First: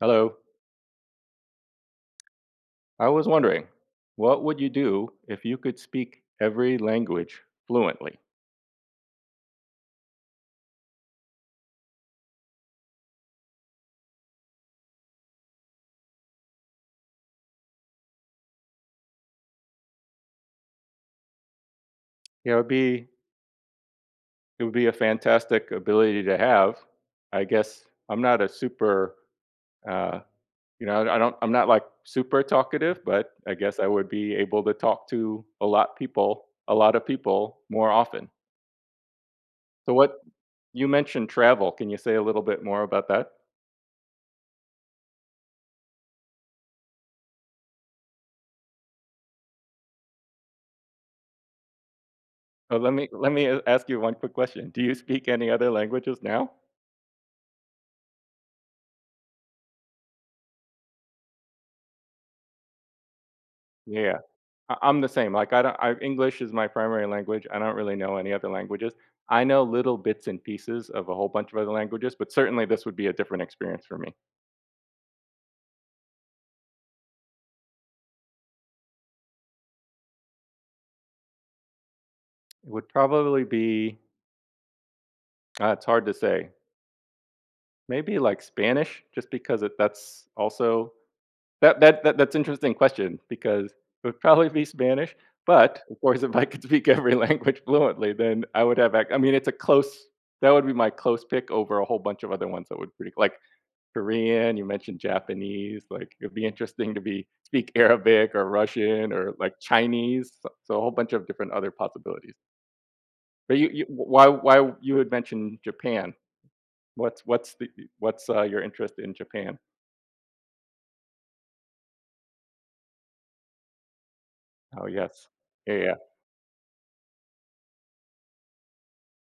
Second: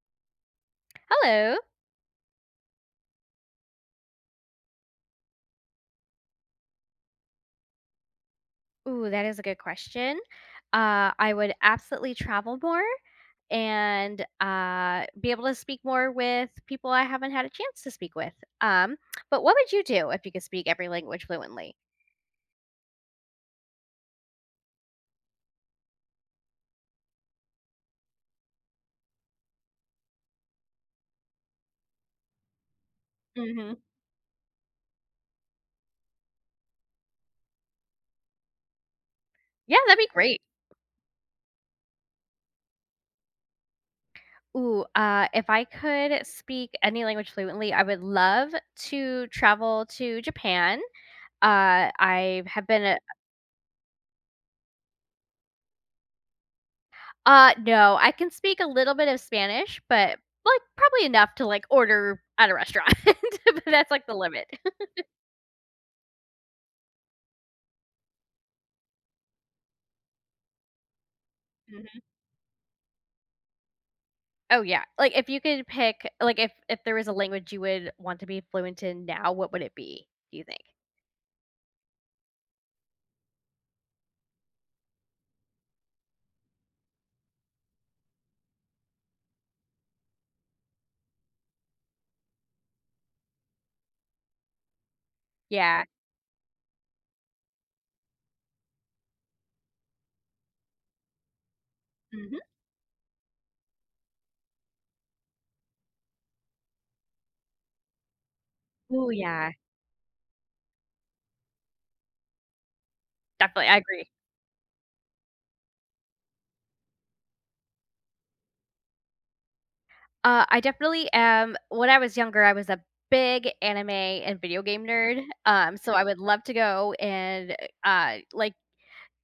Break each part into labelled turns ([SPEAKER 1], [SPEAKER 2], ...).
[SPEAKER 1] Hello.
[SPEAKER 2] Hello.
[SPEAKER 1] I was wondering, what would you do if you could speak every language fluently?
[SPEAKER 2] Ooh, that is a good question. Uh, I would absolutely travel more, and, uh, be able to speak more with people I haven't had a chance to speak with, um, but what would you do if you could speak every language fluently?
[SPEAKER 1] Yeah, it'd be It would be a fantastic ability to have. I guess, I'm not a super, uh you know, I don I don't I'm not, like, super talkative, but I
[SPEAKER 2] Mhm.
[SPEAKER 1] guess I would be able to talk to a lot people a lot of people more often.
[SPEAKER 2] Yeah,
[SPEAKER 1] So,
[SPEAKER 2] that'd be
[SPEAKER 1] what
[SPEAKER 2] great.
[SPEAKER 1] you mentioned travel, can you say a little bit more about that?
[SPEAKER 2] Ooh, uh, if I could speak any language fluently, I would love to travel to Japan. Uh, I've have
[SPEAKER 1] Oh,
[SPEAKER 2] been
[SPEAKER 1] let
[SPEAKER 2] a a
[SPEAKER 1] me let me a ask you one quick question, do you speak any other languages now?
[SPEAKER 2] Uh, no, I can speak a little bit of Spanish, but, like, probably enough to, like, order at a restaurant, but that's, like, the
[SPEAKER 1] Yeah.
[SPEAKER 2] limit.
[SPEAKER 1] I I'm the same, like, I don't I English is my primary language, I don't really know any other languages- I know little bits and pieces of a whole bunch of other
[SPEAKER 2] Mhm.
[SPEAKER 1] languages, but certainly, this would be a different experience for me.
[SPEAKER 2] Oh, yeah. Like, if you could pick like, if if there is a language you would want to be fluent in now, what would it be, do you think?
[SPEAKER 1] It would probably be ah, it's hard to say maybe, like, Spanish? Just because it that's also that that that that's interesting question because it would probably be Spanish, but,
[SPEAKER 2] Yeah.
[SPEAKER 1] of course, if I could speak every language fluently, then I would have ac I mean, it's a close that would be my close pick over a whole bunch of
[SPEAKER 2] Mhm.
[SPEAKER 1] other ones that would bre k like, Korean, you mentioned Japanese, like, it'd be interesting to be speak Arabic or
[SPEAKER 2] Ooh,
[SPEAKER 1] Russian or,
[SPEAKER 2] yeah.
[SPEAKER 1] like, Chinese, s so a whole bunch of different other possibilities but
[SPEAKER 2] Definitely.
[SPEAKER 1] you
[SPEAKER 2] I
[SPEAKER 1] you w
[SPEAKER 2] agree.
[SPEAKER 1] why why you had mentioned Japan. What's what's the i What's uh, your interest in Japan?
[SPEAKER 2] Uh, I definitely am When I was younger, I was a big anime and video game
[SPEAKER 1] Oh,
[SPEAKER 2] nerd,
[SPEAKER 1] yes. Yeah,
[SPEAKER 2] um, so
[SPEAKER 1] yeah.
[SPEAKER 2] I would love to go and, uh, like,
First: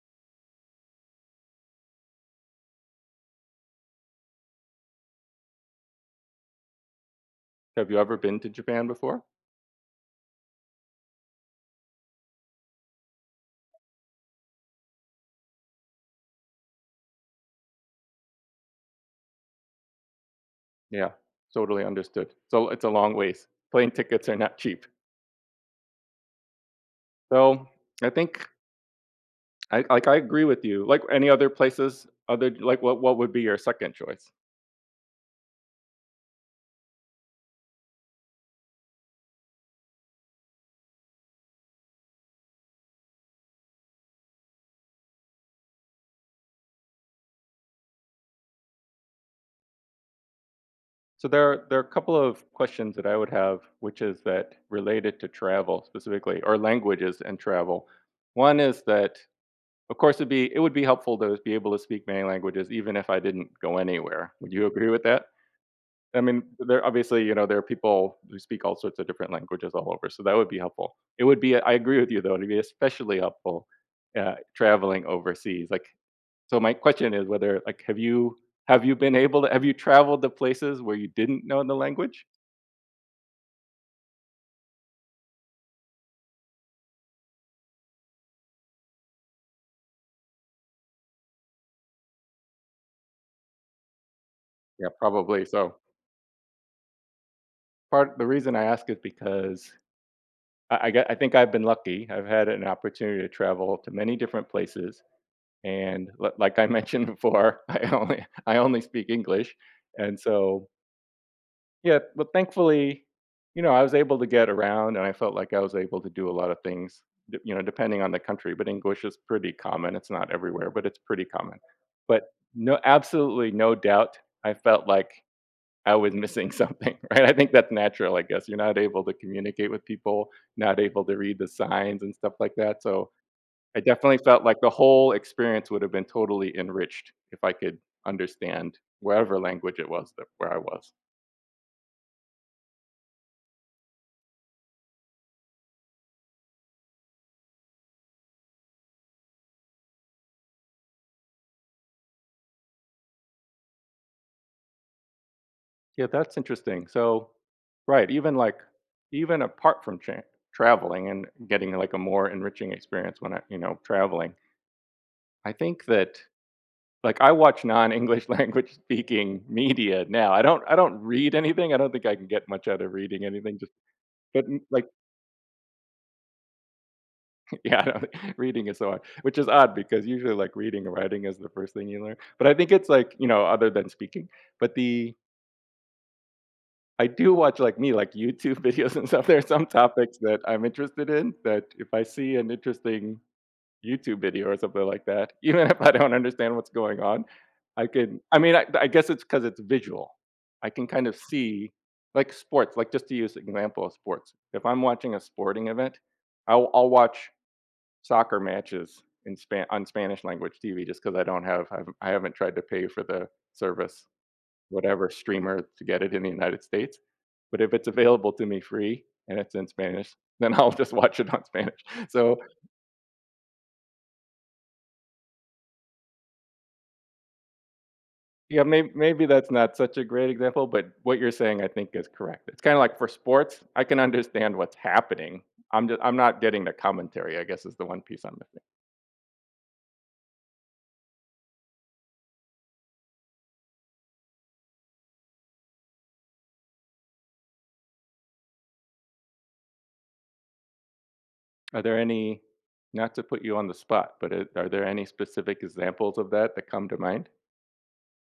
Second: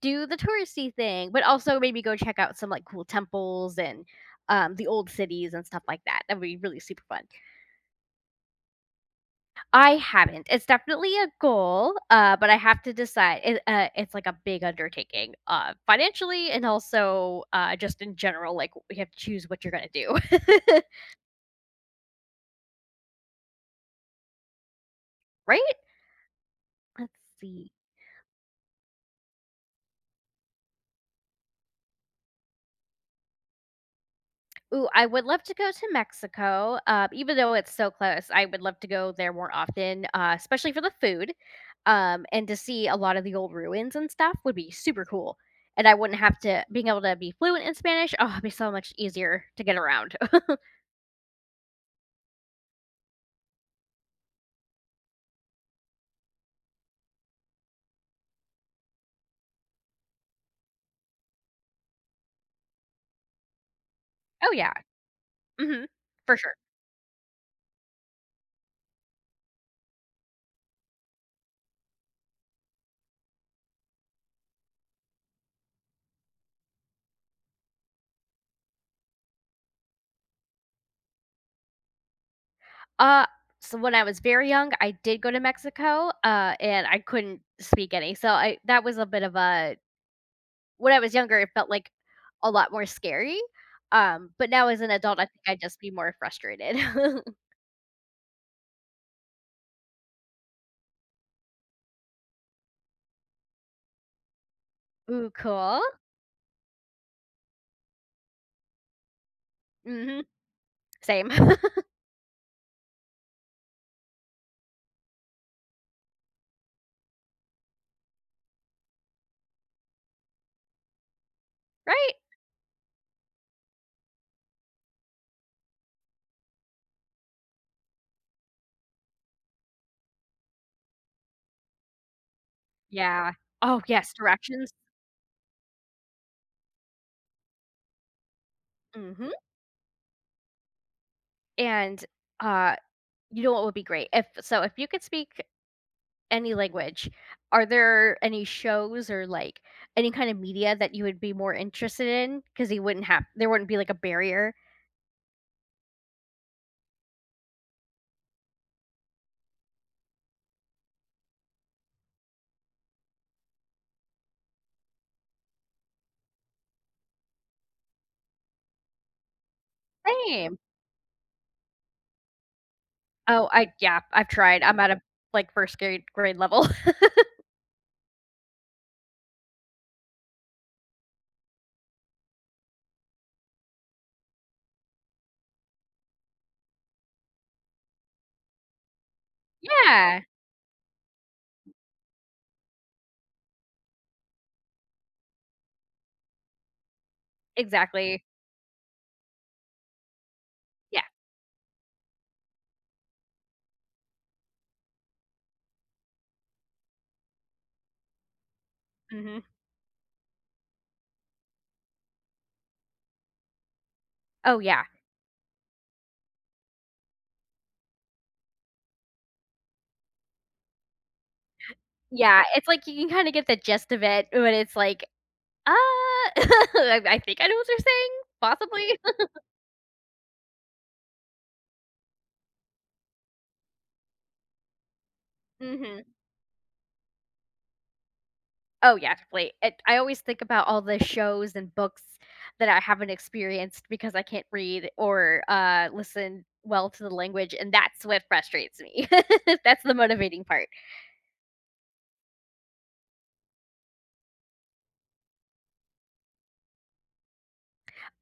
[SPEAKER 2] do the touristy thing, but also maybe go check out some, like, cool temples and, um, the old cities and stuff like that. That'd be really super fun.
[SPEAKER 1] Have you ever been to Japan before?
[SPEAKER 2] I haven't, it's definitely a goal, uh, but I have to decide, it, uh it's, like, a big undertaking, uh, financially and also, uh, just in general, like, we have to choose what you're gonna do.
[SPEAKER 1] Yeah, totally understood. So, it's a long ways. Plane tickets are not cheap.
[SPEAKER 2] Right? Let's
[SPEAKER 1] So,
[SPEAKER 2] see
[SPEAKER 1] I think Like like I agree with you. Like, any other places, other d like, what what would be your 2nd choice?
[SPEAKER 2] Ooh, I would love to go to Mexico, um, even though it's so close, I would love to go there more often, uh, especially for the food, um, and to see a lot of the old ruins and stuff would be super cool, and I wouldn't have to being able to be fluent in Spanish, oh, it'd be so much easier to get around.
[SPEAKER 1] So, there there are a couple of questions that I would have, which is that, related to travel specifically, or languages and travel- one is that, of course, it'd be it would be helpful to be able to speak many languages even if I didn't go anywhere,
[SPEAKER 2] Oh,
[SPEAKER 1] would you
[SPEAKER 2] yeah.
[SPEAKER 1] agree with that?
[SPEAKER 2] Mhm.
[SPEAKER 1] I
[SPEAKER 2] For
[SPEAKER 1] mean,
[SPEAKER 2] sure.
[SPEAKER 1] there obviously, you know, there are people who speak all sorts of different languages all over, so that would be helpful. It would be I agree with you, though, it'd be especially helpful. Yeah, traveling overseas, like So, my question is whether like, have you have you been able to have you traveled to places where you didn't know the language?
[SPEAKER 2] Ah, so when I was very young, I did go to Mexico, uh, and I couldn't speak any. So I that was a bit of a When I was younger, it felt, like, a lot more scary. Um, but now as
[SPEAKER 1] Yeah,
[SPEAKER 2] an adult, I think
[SPEAKER 1] probably,
[SPEAKER 2] I'd
[SPEAKER 1] so
[SPEAKER 2] just be more frustrated.
[SPEAKER 1] Part the reason I ask is because I I got I think I've been lucky, I've had an opportunity to travel to many different places,
[SPEAKER 2] Ooh, cool.
[SPEAKER 1] and l like I mentioned before, I only I only speak English, and
[SPEAKER 2] Mhm.
[SPEAKER 1] so
[SPEAKER 2] Same.
[SPEAKER 1] Yeah, but, thankfully, you know, I was able to get around, and I felt like I was able to do a lot of things, y you know, depending on the country, but English is pretty common- it's not everywhere, but it's pretty common.
[SPEAKER 2] Right.
[SPEAKER 1] But no absolutely no doubt I felt like I was missing something, right? I think that's natural, I guess. You're not able to communicate with people, not able to read the signs and stuff like that, so,
[SPEAKER 2] Yeah.
[SPEAKER 1] I
[SPEAKER 2] Oh, yes,
[SPEAKER 1] definitely felt like the
[SPEAKER 2] directions?
[SPEAKER 1] whole experience would have been totally enriched if I could understand
[SPEAKER 2] Mhm.
[SPEAKER 1] whatever language it was that where I was.
[SPEAKER 2] And, uh, you know what would be great? If so if you could speak any language, are there any shows or, like, any kind of media that you would be more interested in? 'Cause you wouldn't have there wouldn't be, like, a barrier?
[SPEAKER 1] Yeah, that's interesting. So right, even, like even apart from che traveling and getting, like, a more enriching experience when I you know, traveling I think that, like, I watch non-English language speaking media. Now, I
[SPEAKER 2] Same.
[SPEAKER 1] don't I don't read anything, I don't think I can get much out of reading
[SPEAKER 2] Oh,
[SPEAKER 1] anything,
[SPEAKER 2] I
[SPEAKER 1] just
[SPEAKER 2] yeah, I've
[SPEAKER 1] but n
[SPEAKER 2] tried, I'm
[SPEAKER 1] like
[SPEAKER 2] at a, like, 1st grade grade level.
[SPEAKER 1] Yeah, I know, reading is so hard, which is odd because usually, like, reading or writing is the 1st thing you learn- but I think it's, like, you know, other than speaking. But the I do watch, like, me, like, YouTube videos and stuff, there are some topics
[SPEAKER 2] Yeah.
[SPEAKER 1] that I'm interested in that if I see an interesting YouTube video or something like that, even if I don't understand what's going on, I could
[SPEAKER 2] Exactly.
[SPEAKER 1] I mean, I I guess it's because it's visual, I can
[SPEAKER 2] Yeah.
[SPEAKER 1] kinda see like, sports, like, just to use an example of sports- if I'm watching a sporting event, I'll I'll watch soccer matches in
[SPEAKER 2] Mhm.
[SPEAKER 1] Spa on Spanish language TV just 'cause I don't have I've I haven't tried to pay for the service,
[SPEAKER 2] Oh, yeah.
[SPEAKER 1] whatever streamer to get it in the United States, but if it's available to me free and it's in Spanish, then I'll just watch it on Spanish. So
[SPEAKER 2] Yeah, it's, like, you can kinda get the gist of it, but it's, like, "Ah, I I think I know what you're saying,
[SPEAKER 1] Yeah, may
[SPEAKER 2] possibly."
[SPEAKER 1] maybe that's not such a great example, but what you're saying, I think, is correct. It's kinda like for sports, I can understand what's happening, I'm d
[SPEAKER 2] Mhm.
[SPEAKER 1] I'm not getting the commentary, I guess, is the one piece I'm missing.
[SPEAKER 2] Oh, yeah, complete it I always think about all the shows and books that I haven't experienced because I can't read or, uh, listen well to the language, and that's what frustrates me. That's the motivating part.
[SPEAKER 1] Are there any not to put you on the spot, but it are there any specific examples of that that come to mind?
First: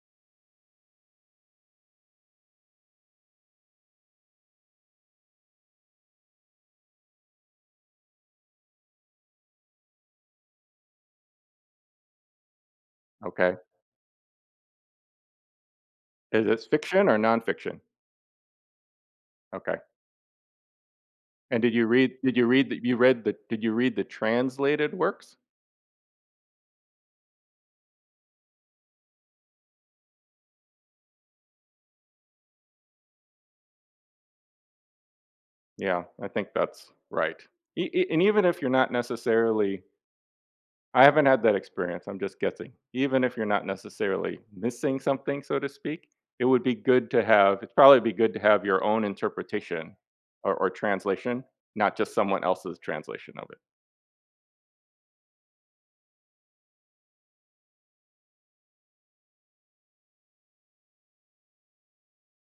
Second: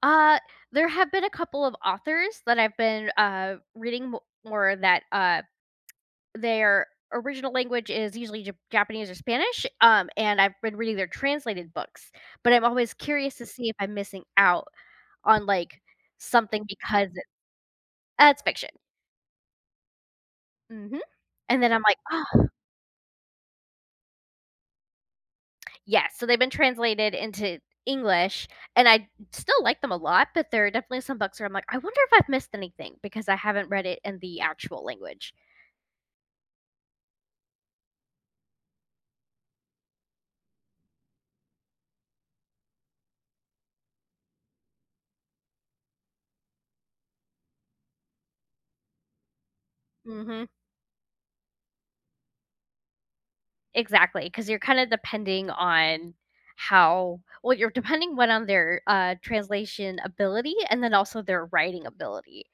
[SPEAKER 2] Uh, there have been a couple of authors that I've been, uh, reading mo more that, uh, their original language is usually Jap Japanese or Spanish, um and I've been reading their translated books, but I'm always curious to
[SPEAKER 1] Okay.
[SPEAKER 2] see if I'm missing out on, like,
[SPEAKER 1] Is
[SPEAKER 2] something
[SPEAKER 1] this
[SPEAKER 2] because
[SPEAKER 1] fiction or
[SPEAKER 2] it's
[SPEAKER 1] nonfiction?
[SPEAKER 2] Uh it's fiction.
[SPEAKER 1] Okay.
[SPEAKER 2] Mhm.
[SPEAKER 1] And
[SPEAKER 2] And
[SPEAKER 1] did
[SPEAKER 2] then I'm
[SPEAKER 1] you
[SPEAKER 2] like,
[SPEAKER 1] read did you
[SPEAKER 2] "Ugh."
[SPEAKER 1] read you read the did you read the translated works?
[SPEAKER 2] Yes, so they've been translated into English, and I still like them a lot, but there are definitely some books where I'm like, "I wonder if I've missed anything because I haven't read it in the actual language."
[SPEAKER 1] Yeah, I think that's right. E e and even if you're not necessarily I haven't had that experience, I'm just guessing. Even if you're not necessarily "missing something," so to speak, it would be good to have it'd probably be good to have your own interpretation,
[SPEAKER 2] Mhm.
[SPEAKER 1] or or translation, not just someone else's translation of it.
[SPEAKER 2] Exactly, 'cause you're kinda depending on how well, you're depending 1 on their, uh, translation ability and then also their writing ability.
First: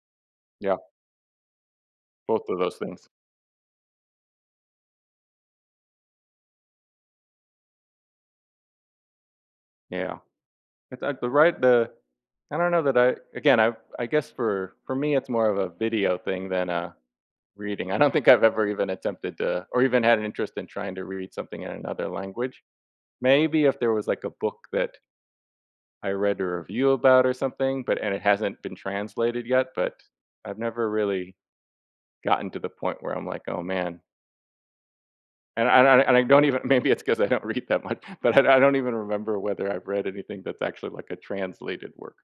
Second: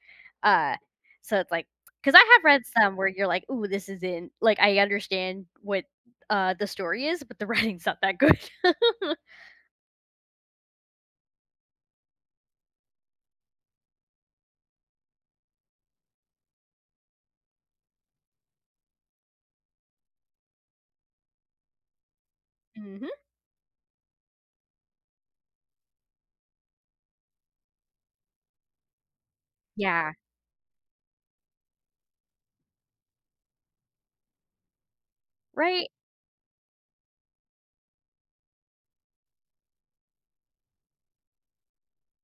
[SPEAKER 2] Uh,
[SPEAKER 1] Yeah.
[SPEAKER 2] so it's like 'cause I have
[SPEAKER 1] Both of
[SPEAKER 2] read
[SPEAKER 1] those
[SPEAKER 2] some
[SPEAKER 1] things.
[SPEAKER 2] where you're like, "Ooh, this isn't" Like, I understand what, uh, the story is, but the writing's not that good.
[SPEAKER 1] Yeah. It's at the right the I don't know that I Again, I I guess for for me, it's more of a video thing than, uh, reading. I don't think I've ever even attempted to or even had an interest in trying to read something in another language.
[SPEAKER 2] Mhm.
[SPEAKER 1] Maybe if there was, like, a book that I read a review about or something, but and it hasn't been translated yet, but
[SPEAKER 2] Yeah.
[SPEAKER 1] I've never really gotten to the point where I'm like, "Oh, man" And I and
[SPEAKER 2] Right.
[SPEAKER 1] I and I don't even maybe it's 'cause I don't read that much, but I I don't even remember whether I've read anything that's actually, like, a translated work.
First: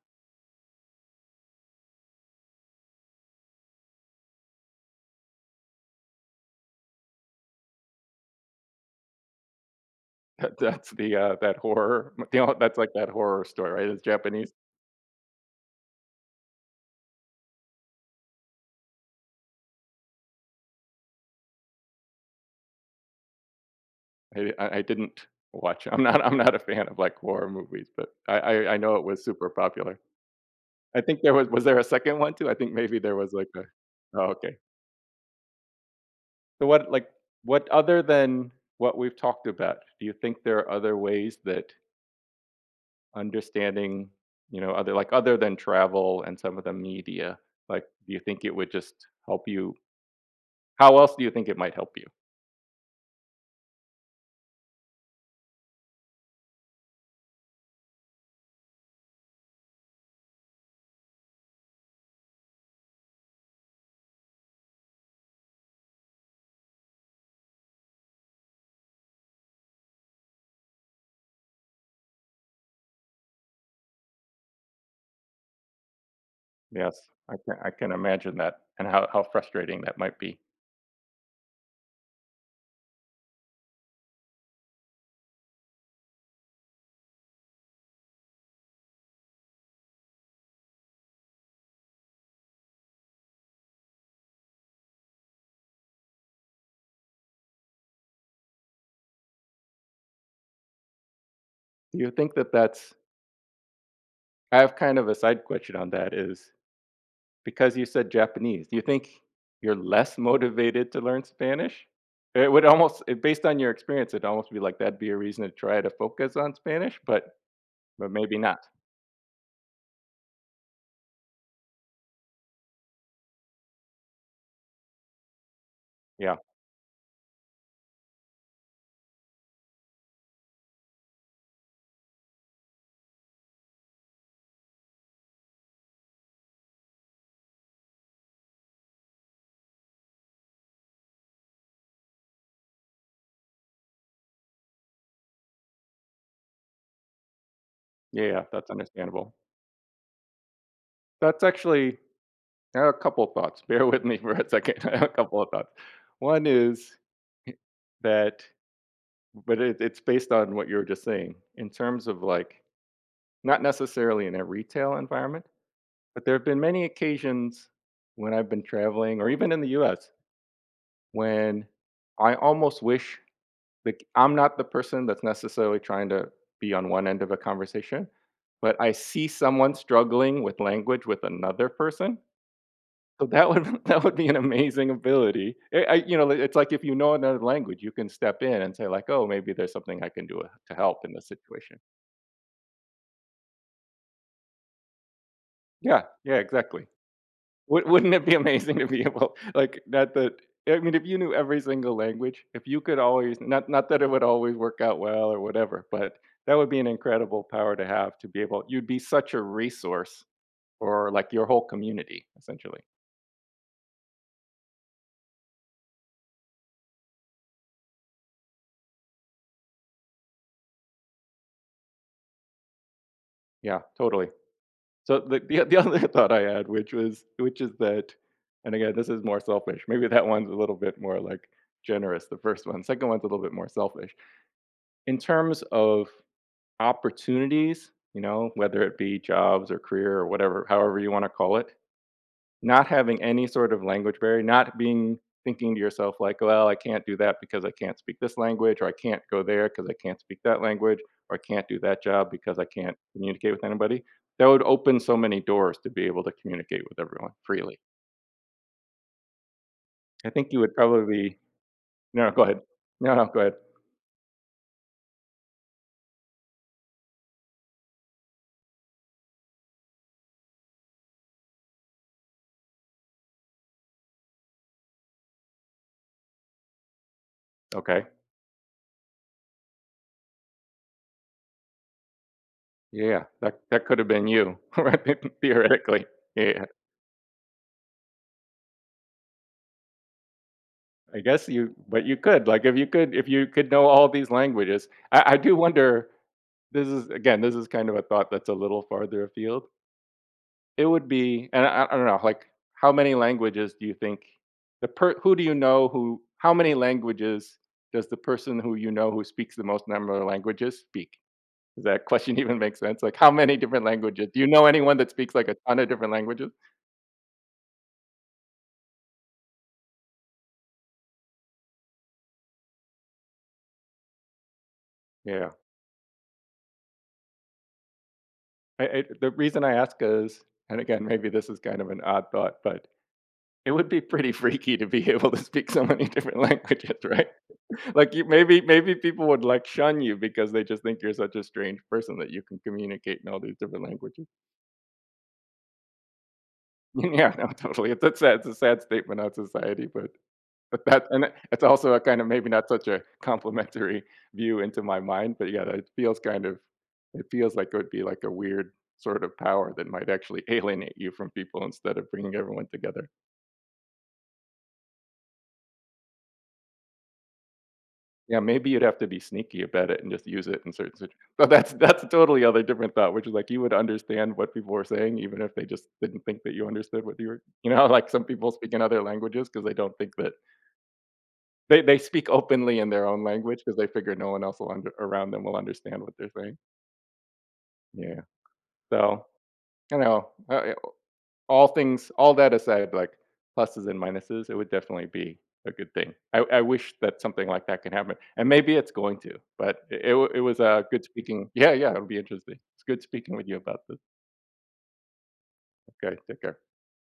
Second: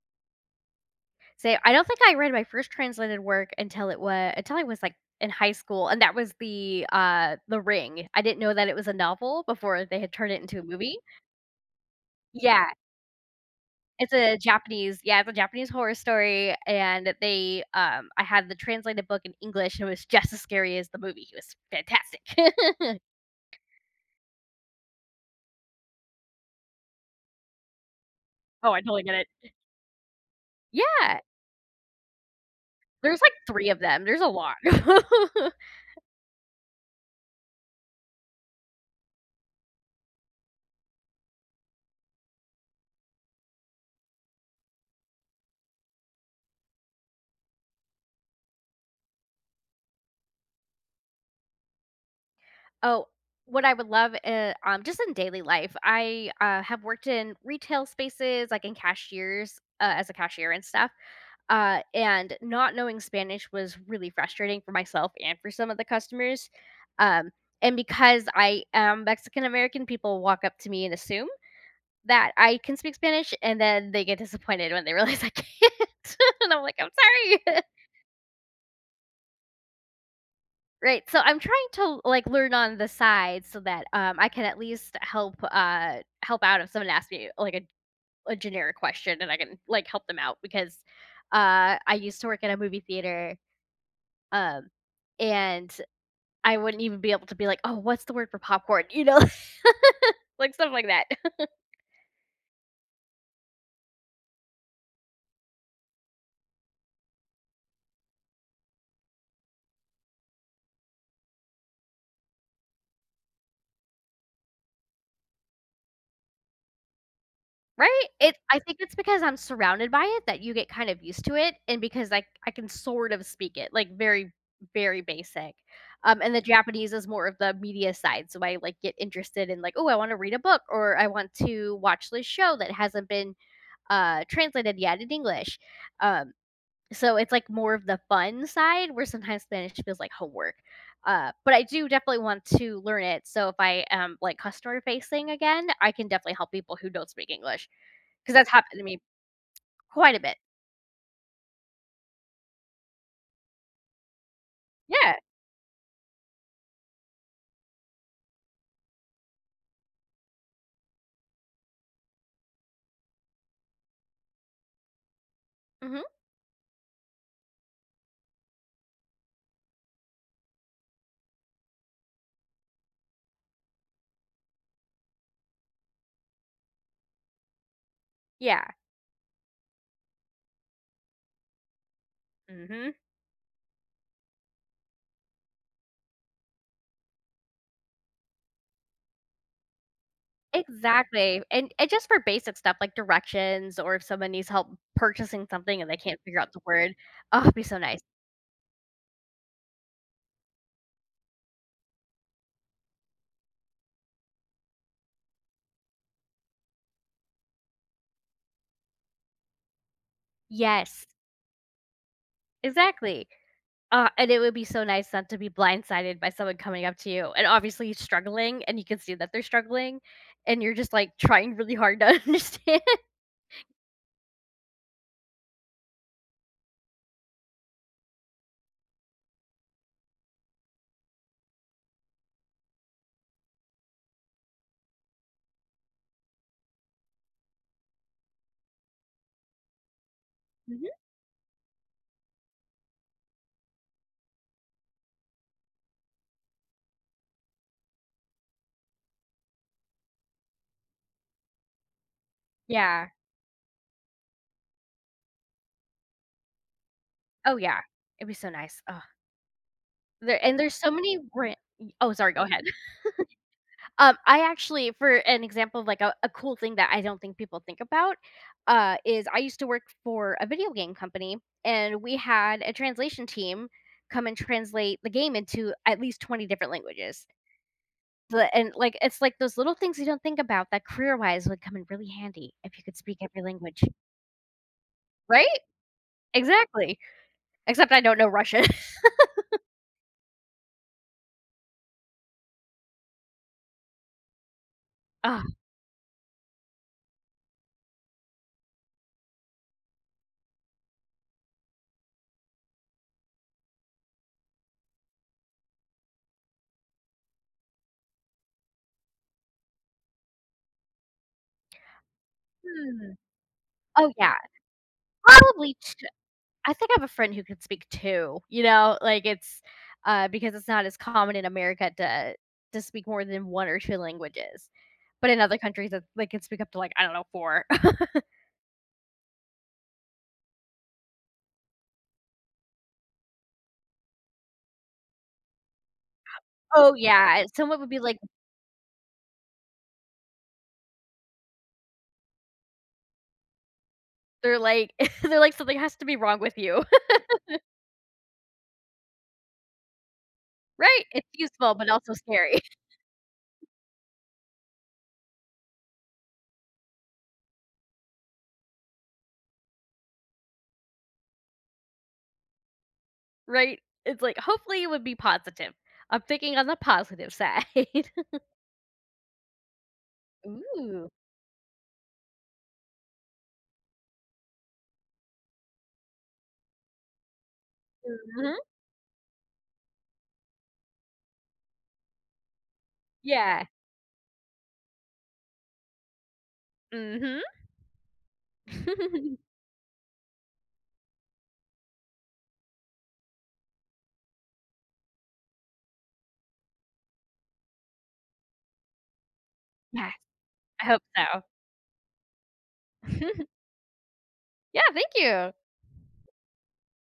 [SPEAKER 2] Say I don't think I read my first translated work until it wa until I was, like, in high school, and that was the, uh, The Ring. I didn't know that it was a novel before they had turned it into a
[SPEAKER 1] That's
[SPEAKER 2] movie.
[SPEAKER 1] the, uh, that horror m you know?
[SPEAKER 2] Yeah.
[SPEAKER 1] That's, like, that horror story, right? It's
[SPEAKER 2] It's a
[SPEAKER 1] Japanese?
[SPEAKER 2] Japanese Yeah, it's a Japanese horror story, and they, um I had the translated book in English, and it was just as scary as the movie, it was fantastic!
[SPEAKER 1] Maybe I I didn't watch I'm not I'm not a fan of, like, horror movies, but I I
[SPEAKER 2] Oh,
[SPEAKER 1] I
[SPEAKER 2] I
[SPEAKER 1] know
[SPEAKER 2] totally
[SPEAKER 1] it
[SPEAKER 2] get
[SPEAKER 1] was
[SPEAKER 2] it.
[SPEAKER 1] super popular. I
[SPEAKER 2] Yeah!
[SPEAKER 1] think there was was there a second one too? I think maybe there
[SPEAKER 2] There's, like,
[SPEAKER 1] was, like, a
[SPEAKER 2] 3 of them. There's
[SPEAKER 1] Ah,
[SPEAKER 2] a lot.
[SPEAKER 1] okay. So what, like what other than what we've talked about, do you think there are other ways that understanding, you know, other like, other than travel and some of the media, like, do you think it would just help you how else do you think it might help you?
[SPEAKER 2] Oh, what I would love in um, just in daily life, I, uh, have worked in retail spaces, like in cashiers uh, as a cashier and stuff, uh, and not knowing Spanish was really frustrating for myself and for some of the customers, um, and because I am Mexican-American, people walk up to me and assume that I can speak Spanish, and then they get disappointed when they realize I can't, and I'm like, "I'm
[SPEAKER 1] Yes. I can
[SPEAKER 2] sorry."
[SPEAKER 1] I can imagine that, and how how frustrating that might be.
[SPEAKER 2] Right, so I'm trying to, like, learn on the side, so, that, um, I can at least help, uh, help out if someone asks me, like, a a generic question, and I can, like, help them out because, uh, I used to work in a movie theater, um, and I wouldn't even be able to be like, "Oh, what's the word for popcorn?" You know, like, stuff like that.
[SPEAKER 1] Do you think that that's I have kind of a side question on that is because you said Japanese, do you think you're less motivated to learn Spanish? It would almost based on your experience, it'd almost be like that'd be a reason to try to focus on Spanish, but
[SPEAKER 2] Right?
[SPEAKER 1] but
[SPEAKER 2] It
[SPEAKER 1] maybe not.
[SPEAKER 2] I think it's because I'm surrounded by it that you get kind of used to it, and because, like, I can sort of speak it, like, very, very basic. Um, and
[SPEAKER 1] Yeah.
[SPEAKER 2] the Japanese is more of the media side. So I, like, get interested in, like, "Ooh, I wanna read a book," or "I want to watch this show that hasn't been, uh, translated yet in English," um, so it's, like, more of the fun side where sometimes Spanish feels like homework. Uh, but I do definitely want to learn it so if I am, like, customer-facing again, I can definitely help people who don't speak English,
[SPEAKER 1] Yeah,
[SPEAKER 2] 'cause
[SPEAKER 1] yeah,
[SPEAKER 2] that's
[SPEAKER 1] that's
[SPEAKER 2] happened to me
[SPEAKER 1] understandable.
[SPEAKER 2] quite a bit.
[SPEAKER 1] That's actually I have a couple of thoughts. Bear with me for a second. I have a
[SPEAKER 2] Yeah.
[SPEAKER 1] couple of thoughts. One is h that but it it's based on what you were just saying. In terms of, like, not necessarily in a retail environment,
[SPEAKER 2] Mhm.
[SPEAKER 1] but there have been many occasions when I've been traveling or even in the U.S., when I almost wish, like, I'm not the person that's necessarily trying to be on one end of a conversation, but
[SPEAKER 2] Yeah.
[SPEAKER 1] I see someone struggling with language with another person,
[SPEAKER 2] Mhm.
[SPEAKER 1] so that would that would be an amazing ability. Eh, I you know, it's, like, if you know another language, you can step in and say, like, "Oh, maybe there's something I can do w to help in this
[SPEAKER 2] Exactly. And
[SPEAKER 1] situation."
[SPEAKER 2] and just for basic stuff, like directions or if someone needs help purchasing something and they
[SPEAKER 1] Yeah.
[SPEAKER 2] can't
[SPEAKER 1] Yeah,
[SPEAKER 2] figure out the
[SPEAKER 1] exactly.
[SPEAKER 2] word oh, it'd be so
[SPEAKER 1] Would
[SPEAKER 2] nice.
[SPEAKER 1] wouldn't it be amazing to be able, like, not that I mean, if you knew every single language if you could always not not that it would always work out well or whatever, but, that would be an incredible power to have to be able you'd be such a resource
[SPEAKER 2] Yes.
[SPEAKER 1] for, like, your whole community, essentially.
[SPEAKER 2] Exactly. Aw, and it would be so nice not to be blindsided by someone coming up to you, and obviously, he's struggling, and you can see that they're struggling, and you're just, like, trying really hard to understand.
[SPEAKER 1] Yeah, totally. So the the, uh, the other thought I had, which was which is that and, again, this is more selfish. Maybe that one's a little bit more, like, generous, the 1st one, 2nd one's a little bit more selfish. In terms of opportunities, you know, whether it be jobs or career or whatever
[SPEAKER 2] Mhm.
[SPEAKER 1] however you wanna call it, not having any sort of language barrier, not being thinking to yourself like, "Well, I can't do that because I can't speak this language, or I can't go there 'cause I can't speak that language, or I can't do that job because I can't
[SPEAKER 2] Yeah.
[SPEAKER 1] communicate with anybody," that would open so many doors to be able to communicate with everyone
[SPEAKER 2] Oh,
[SPEAKER 1] freely.
[SPEAKER 2] yeah. It'd be so nice, ugh.
[SPEAKER 1] I
[SPEAKER 2] The
[SPEAKER 1] think
[SPEAKER 2] and
[SPEAKER 1] you would
[SPEAKER 2] there's so many
[SPEAKER 1] probably
[SPEAKER 2] bran y Oh,
[SPEAKER 1] No,
[SPEAKER 2] sorry, go
[SPEAKER 1] go
[SPEAKER 2] ahead.
[SPEAKER 1] ahead. No, no, go ahead.
[SPEAKER 2] Um, I actually for an example of, like, a a cool thing that I don't think people think about, uh, is I used to work for a video game company, and we had a translation team come and translate the game into at least 20 different languages.
[SPEAKER 1] Okay.
[SPEAKER 2] But and, like, it's like those little things you don't think about that career-wise would come in really handy if you could speak
[SPEAKER 1] Yeah.
[SPEAKER 2] every
[SPEAKER 1] That
[SPEAKER 2] language.
[SPEAKER 1] that could have been you, right? The
[SPEAKER 2] Right?
[SPEAKER 1] thoretically. Yeah.
[SPEAKER 2] Exactly. Except I don't know Russian.
[SPEAKER 1] I guess you but you could, like, if you could if you could know all these languages, I I
[SPEAKER 2] Ugh.
[SPEAKER 1] do wonder this is, again, this is kind of a thought that's a little farther afield it would be and I I I don't know, like, how many languages do you think the per who do you know who how many languages does the person who you know who speaks the most number of languages speak? Does that question even make sense?
[SPEAKER 2] Hmm,
[SPEAKER 1] Like, how many different
[SPEAKER 2] oh,
[SPEAKER 1] languages
[SPEAKER 2] yeah,
[SPEAKER 1] do you know anyone that speaks, like, a
[SPEAKER 2] probably
[SPEAKER 1] ton of
[SPEAKER 2] ch
[SPEAKER 1] different languages?
[SPEAKER 2] I think I have a friend who could speak 2. You know, like, it's, uh because it's not as common in America to to speak more than 1 or 2 languages, but in
[SPEAKER 1] Yeah.
[SPEAKER 2] other countries, th they can speak up to, like, I don't know, 4.
[SPEAKER 1] I I the reason I ask is and, again, maybe this is kind of an odd thought, but it would be pretty freaky to be able to speak so many different languages,
[SPEAKER 2] Oh,
[SPEAKER 1] right?
[SPEAKER 2] yeah, someone would be
[SPEAKER 1] Like,
[SPEAKER 2] like
[SPEAKER 1] you maybe maybe people would, like, shun you because they just think you're such a strange person that you can communicate in all these different languages.
[SPEAKER 2] they're like they're like, "Something has to be wrong with you."
[SPEAKER 1] Yeah, no, totally, it's a sad it's a sad statement on society, but but
[SPEAKER 2] Right,
[SPEAKER 1] that and
[SPEAKER 2] it's
[SPEAKER 1] it it's
[SPEAKER 2] useful, but
[SPEAKER 1] also a
[SPEAKER 2] also
[SPEAKER 1] kind of maybe
[SPEAKER 2] scary.
[SPEAKER 1] not such a complimentary view into my mind, but, yeah, that feels kind of it feels like it would be, like, a weird sort of power that might actually alienate you from people instead of bringing everyone together.
[SPEAKER 2] Right, it's like, hopefully, it would be positive. I'm thinking on the positive side.
[SPEAKER 1] Yeah, maybe you'd have to be sneaky about it and just use it in certain
[SPEAKER 2] Ooh.
[SPEAKER 1] situ but that's that's a totally other different thought, which is, like, you would understand what people were saying even if they just didn't think that you understood what you were you know, like, some people
[SPEAKER 2] Mhm.
[SPEAKER 1] speak in other languages because they don't think that They they speak openly in their own language
[SPEAKER 2] Yeah.
[SPEAKER 1] 'cause they figure no one else will un around them will understand what they're saying.
[SPEAKER 2] Mhm.
[SPEAKER 1] Yeah, so, you know, uh yeah, well all things all that aside, like, pluses and minuses, it would definitely be a good thing. I I wish that something like that could happen, and maybe it's going to. But it
[SPEAKER 2] Yes.
[SPEAKER 1] it wa it was, uh,
[SPEAKER 2] I hope
[SPEAKER 1] good
[SPEAKER 2] so.
[SPEAKER 1] speaking Yeah, yeah, it would be interesting. It's good speaking with you about this.
[SPEAKER 2] Yeah, thank you.
[SPEAKER 1] Okay, take care.